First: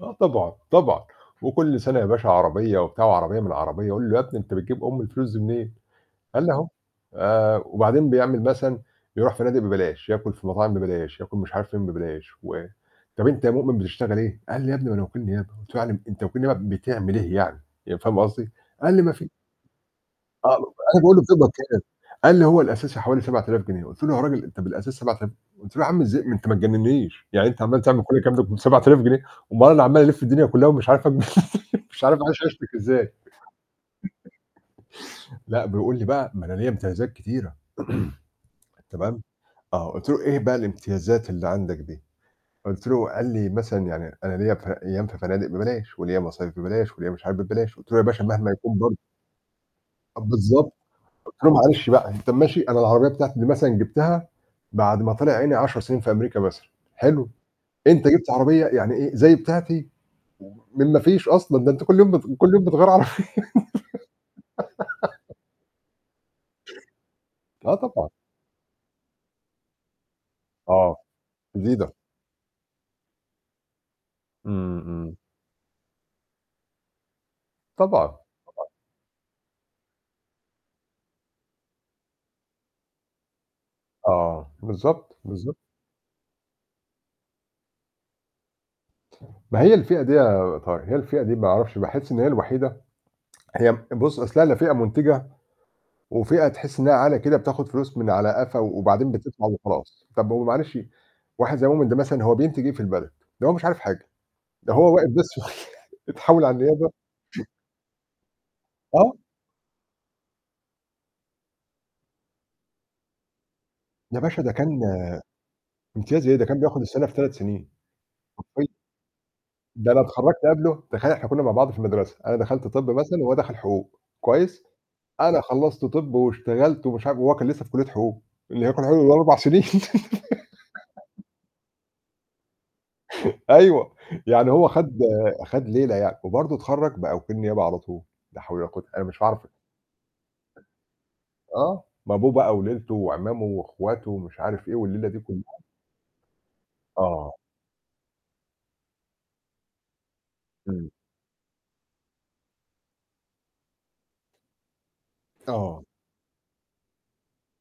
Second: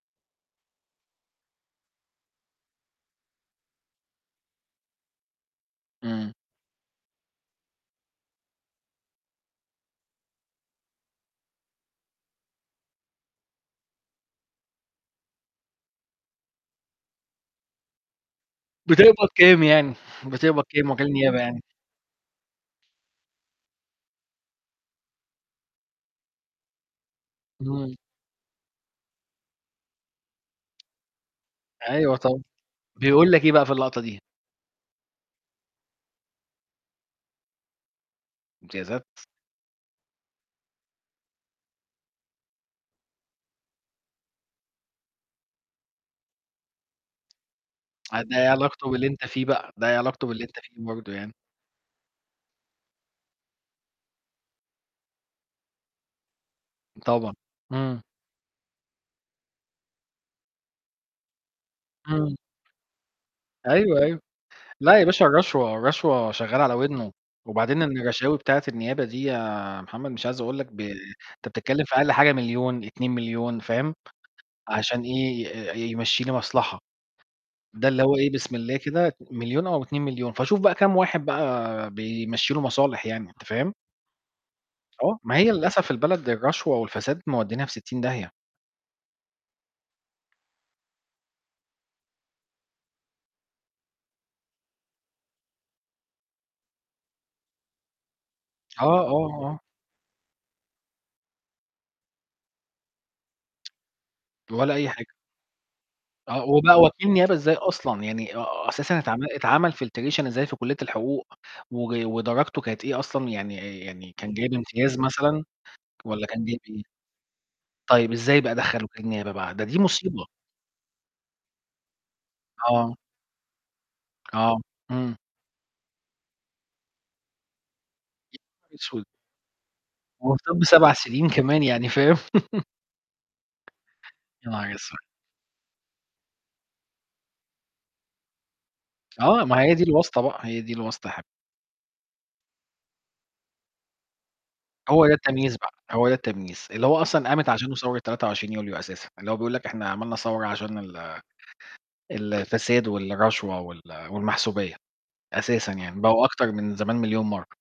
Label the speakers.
Speaker 1: آه طبعًا، طبعًا. وكل سنة يا باشا عربيّة وبتاع وعربيّة من عربيّة. أقول له: "يا ابني أنت بتجيب أم الفلوس دي منين؟"،
Speaker 2: إمم.
Speaker 1: قال لي: "أهو"، آآ، وبعدين بيعمل مثلًا يروح فنادق ببلاش، ياكل في مطاعم ببلاش، ياكل مش عارف فين ببلاش. و "طَب أنت يا مؤمن بتشتغل إيه؟"، قال لي: "يا ابني ما أنا وكيل نيابة"، قُلت له: "يعني أنت وكيل نيابة بتعمل إيه يعني؟"، ي فاهم قصدي؟ قال لي: "ما
Speaker 2: بتقبض
Speaker 1: في"
Speaker 2: كام يعني؟
Speaker 1: آه،
Speaker 2: بتقبض كام
Speaker 1: أنا
Speaker 2: وكيل
Speaker 1: باقول له:
Speaker 2: نيابة
Speaker 1: "بتقبض
Speaker 2: يعني؟
Speaker 1: كام؟"، قال لي: "هو الأساسي حوالي 7,000 جنيه"، قُلت له: "يا راجل أنت بالأساس 7000"، قُلت له: "يا عم إزاي ما أنت ما تجننيش! يعني أنت عمّال
Speaker 2: إمم.
Speaker 1: تعمل كل الكلام ده ب7000 جنيه؟ أُمّال أنا عمّال ألف الدنيا كلّها ومش عارف أ مش
Speaker 2: أيوة
Speaker 1: عارف
Speaker 2: طبعًا.
Speaker 1: أعيش عيشتك إزاي؟".
Speaker 2: بيقول لك إيه بقى في اللقطة دي؟
Speaker 1: لأ، بيقول لي بقى: "ما أنا ليّا امتيازات كتيرة"،.
Speaker 2: امتيازات!
Speaker 1: تمام، آه قُلت له: "إيه بقى الامتيازات اللي عندك دي؟"، قُلت له قال لي: "مثلًا يعني أنا ليّا ف أيّام في فنادق ببلاش، وليّا مصايف ببلاش، وليّا مش عارف ببلاش"، قُلت له: "يا باشا
Speaker 2: ده إيه
Speaker 1: مهما يكون
Speaker 2: علاقته
Speaker 1: برضه".
Speaker 2: باللي أنت فيه بقى، ده إيه علاقته باللي أنت فيه
Speaker 1: بالضبط.
Speaker 2: برضه يعني؟
Speaker 1: قُلت له: "معلش بقى، أنت ماشي أنا العربيّة بتاعتي مثلًا جبتها بعد ما طلع عيني 10 سنين في أمريكا مثلًا حلو،
Speaker 2: طبعًا. إمم.
Speaker 1: أنت جبت عربيّة يعني إيه، زي بتاعتي، من ما فيش أصلًا. ده أنت كل يوم بت
Speaker 2: إمم.
Speaker 1: كل يوم بتغير عربيّة"
Speaker 2: أيوه أيوه. لأ يا باشا الرشوة، الرشوة شغّالة على ودنه.
Speaker 1: آه
Speaker 2: وبعدين
Speaker 1: طبعًا.
Speaker 2: الرشاوي بتاعة النيابة دي يا محمد مش عايز أقول لك ب
Speaker 1: آه.
Speaker 2: أنت بتتكلّم
Speaker 1: جديدة.
Speaker 2: في أقل حاجة 1,000,000، 2,000,000، فاهم،
Speaker 1: امم،
Speaker 2: عشان
Speaker 1: امم.
Speaker 2: إيه، ي يمشي لي مصلحة. ده اللي
Speaker 1: طبعًا،
Speaker 2: هو إيه بسم
Speaker 1: طبعًا.
Speaker 2: الله كده 1,000,000 أو 2,000,000. فشوف بقى كام واحد بقى بيمشي له مصالح يعني، أنت فاهم؟
Speaker 1: آه، بالضبط،
Speaker 2: آه، ما هي
Speaker 1: بالضبط.
Speaker 2: للأسف البلد للرشوة والفساد مودّينها في 60 داهية.
Speaker 1: ما هي الفئة دي يا طاه هي الفئة دي ما أعرفش، باحس إن هي الوحيدة هي بُص، أصلها لا فئة منتجة، وفئة تحس إنّها عالة كده بتاخد فلوس من على قفا
Speaker 2: آه،
Speaker 1: وبعدين
Speaker 2: آه،
Speaker 1: [unintelligible]
Speaker 2: آه.
Speaker 1: وخلاص. طَب ما هو معلش، واحد زي مؤمن ده مثلًا هو بينتج إيه في البلد؟ ده هو مش عارف حاجة. ده
Speaker 2: ولا أي
Speaker 1: هو واقف
Speaker 2: حاجة.
Speaker 1: بس
Speaker 2: آه،
Speaker 1: اتحول على
Speaker 2: وبقى
Speaker 1: النيابة
Speaker 2: وكيل نيابة إزاي أصلًا! يعني آآ أساسًا
Speaker 1: آه.
Speaker 2: اتعمل اتعمل filtration إزاي في كلية الحقوق، وج ودرجته كانت إيه أصلًا، يعني يعني
Speaker 1: يا
Speaker 2: كان
Speaker 1: باشا ده
Speaker 2: جايب
Speaker 1: كان
Speaker 2: امتياز مثلًا،
Speaker 1: امتياز
Speaker 2: والّا
Speaker 1: إيه؟ ده
Speaker 2: كان
Speaker 1: كان
Speaker 2: جايب
Speaker 1: بياخد
Speaker 2: إيه؟
Speaker 1: السنة في 3 سنين،
Speaker 2: طيب ازاي بقى
Speaker 1: حرفيًّا.
Speaker 2: دخل وكيل نيابة بقى؟ ده دي
Speaker 1: ده أنا
Speaker 2: مصيبة!
Speaker 1: اتخرجت قبله. تخيّل إحنا كنّا مع بعض في المدرسة. أنا دخلت طِبّ
Speaker 2: أه.
Speaker 1: مثلًا وهو دخل حقوق.
Speaker 2: آه،
Speaker 1: كويّس،
Speaker 2: إمم.
Speaker 1: أنا خلّصت طَب واشتغلت ومش عارف وهو كان لسّه في كلية حقوق. اللي هي كلية حقوق
Speaker 2: أسود.
Speaker 1: ال4 سنين..
Speaker 2: وطِبّ 7 سنين كمان يعني، فاهم..
Speaker 1: أيوَه.
Speaker 2: يا
Speaker 1: يعني هو
Speaker 2: نهار
Speaker 1: خد
Speaker 2: أسود!
Speaker 1: خد ليلة يعني. وبرضه اتخرج بقى وكيل نيابة على طول. لا حول ولا قوة أنا مش
Speaker 2: أه،
Speaker 1: هاعرف.
Speaker 2: ما هي دي الواسطة بقى، هي دي الواسطة يا حبيب
Speaker 1: آه. ما أبوه بقى وليلته وعمامه وأخواته ومش عارف إيه،
Speaker 2: هو
Speaker 1: والليلة
Speaker 2: ده
Speaker 1: دي
Speaker 2: التمييز
Speaker 1: كلها.
Speaker 2: بقى، هو ده التمييز. اللي هو أصلًا
Speaker 1: آه.
Speaker 2: قامت عشانه ثورة 23 يوليو أساسًا. اللي هو بيقول لك إحنا عملنا ثورة عشان
Speaker 1: امم.
Speaker 2: ال الفساد والرشوة وال والمحسوبية، أساسًا
Speaker 1: آه.
Speaker 2: يعني، بقوا أكتر من زمان مليون مرة.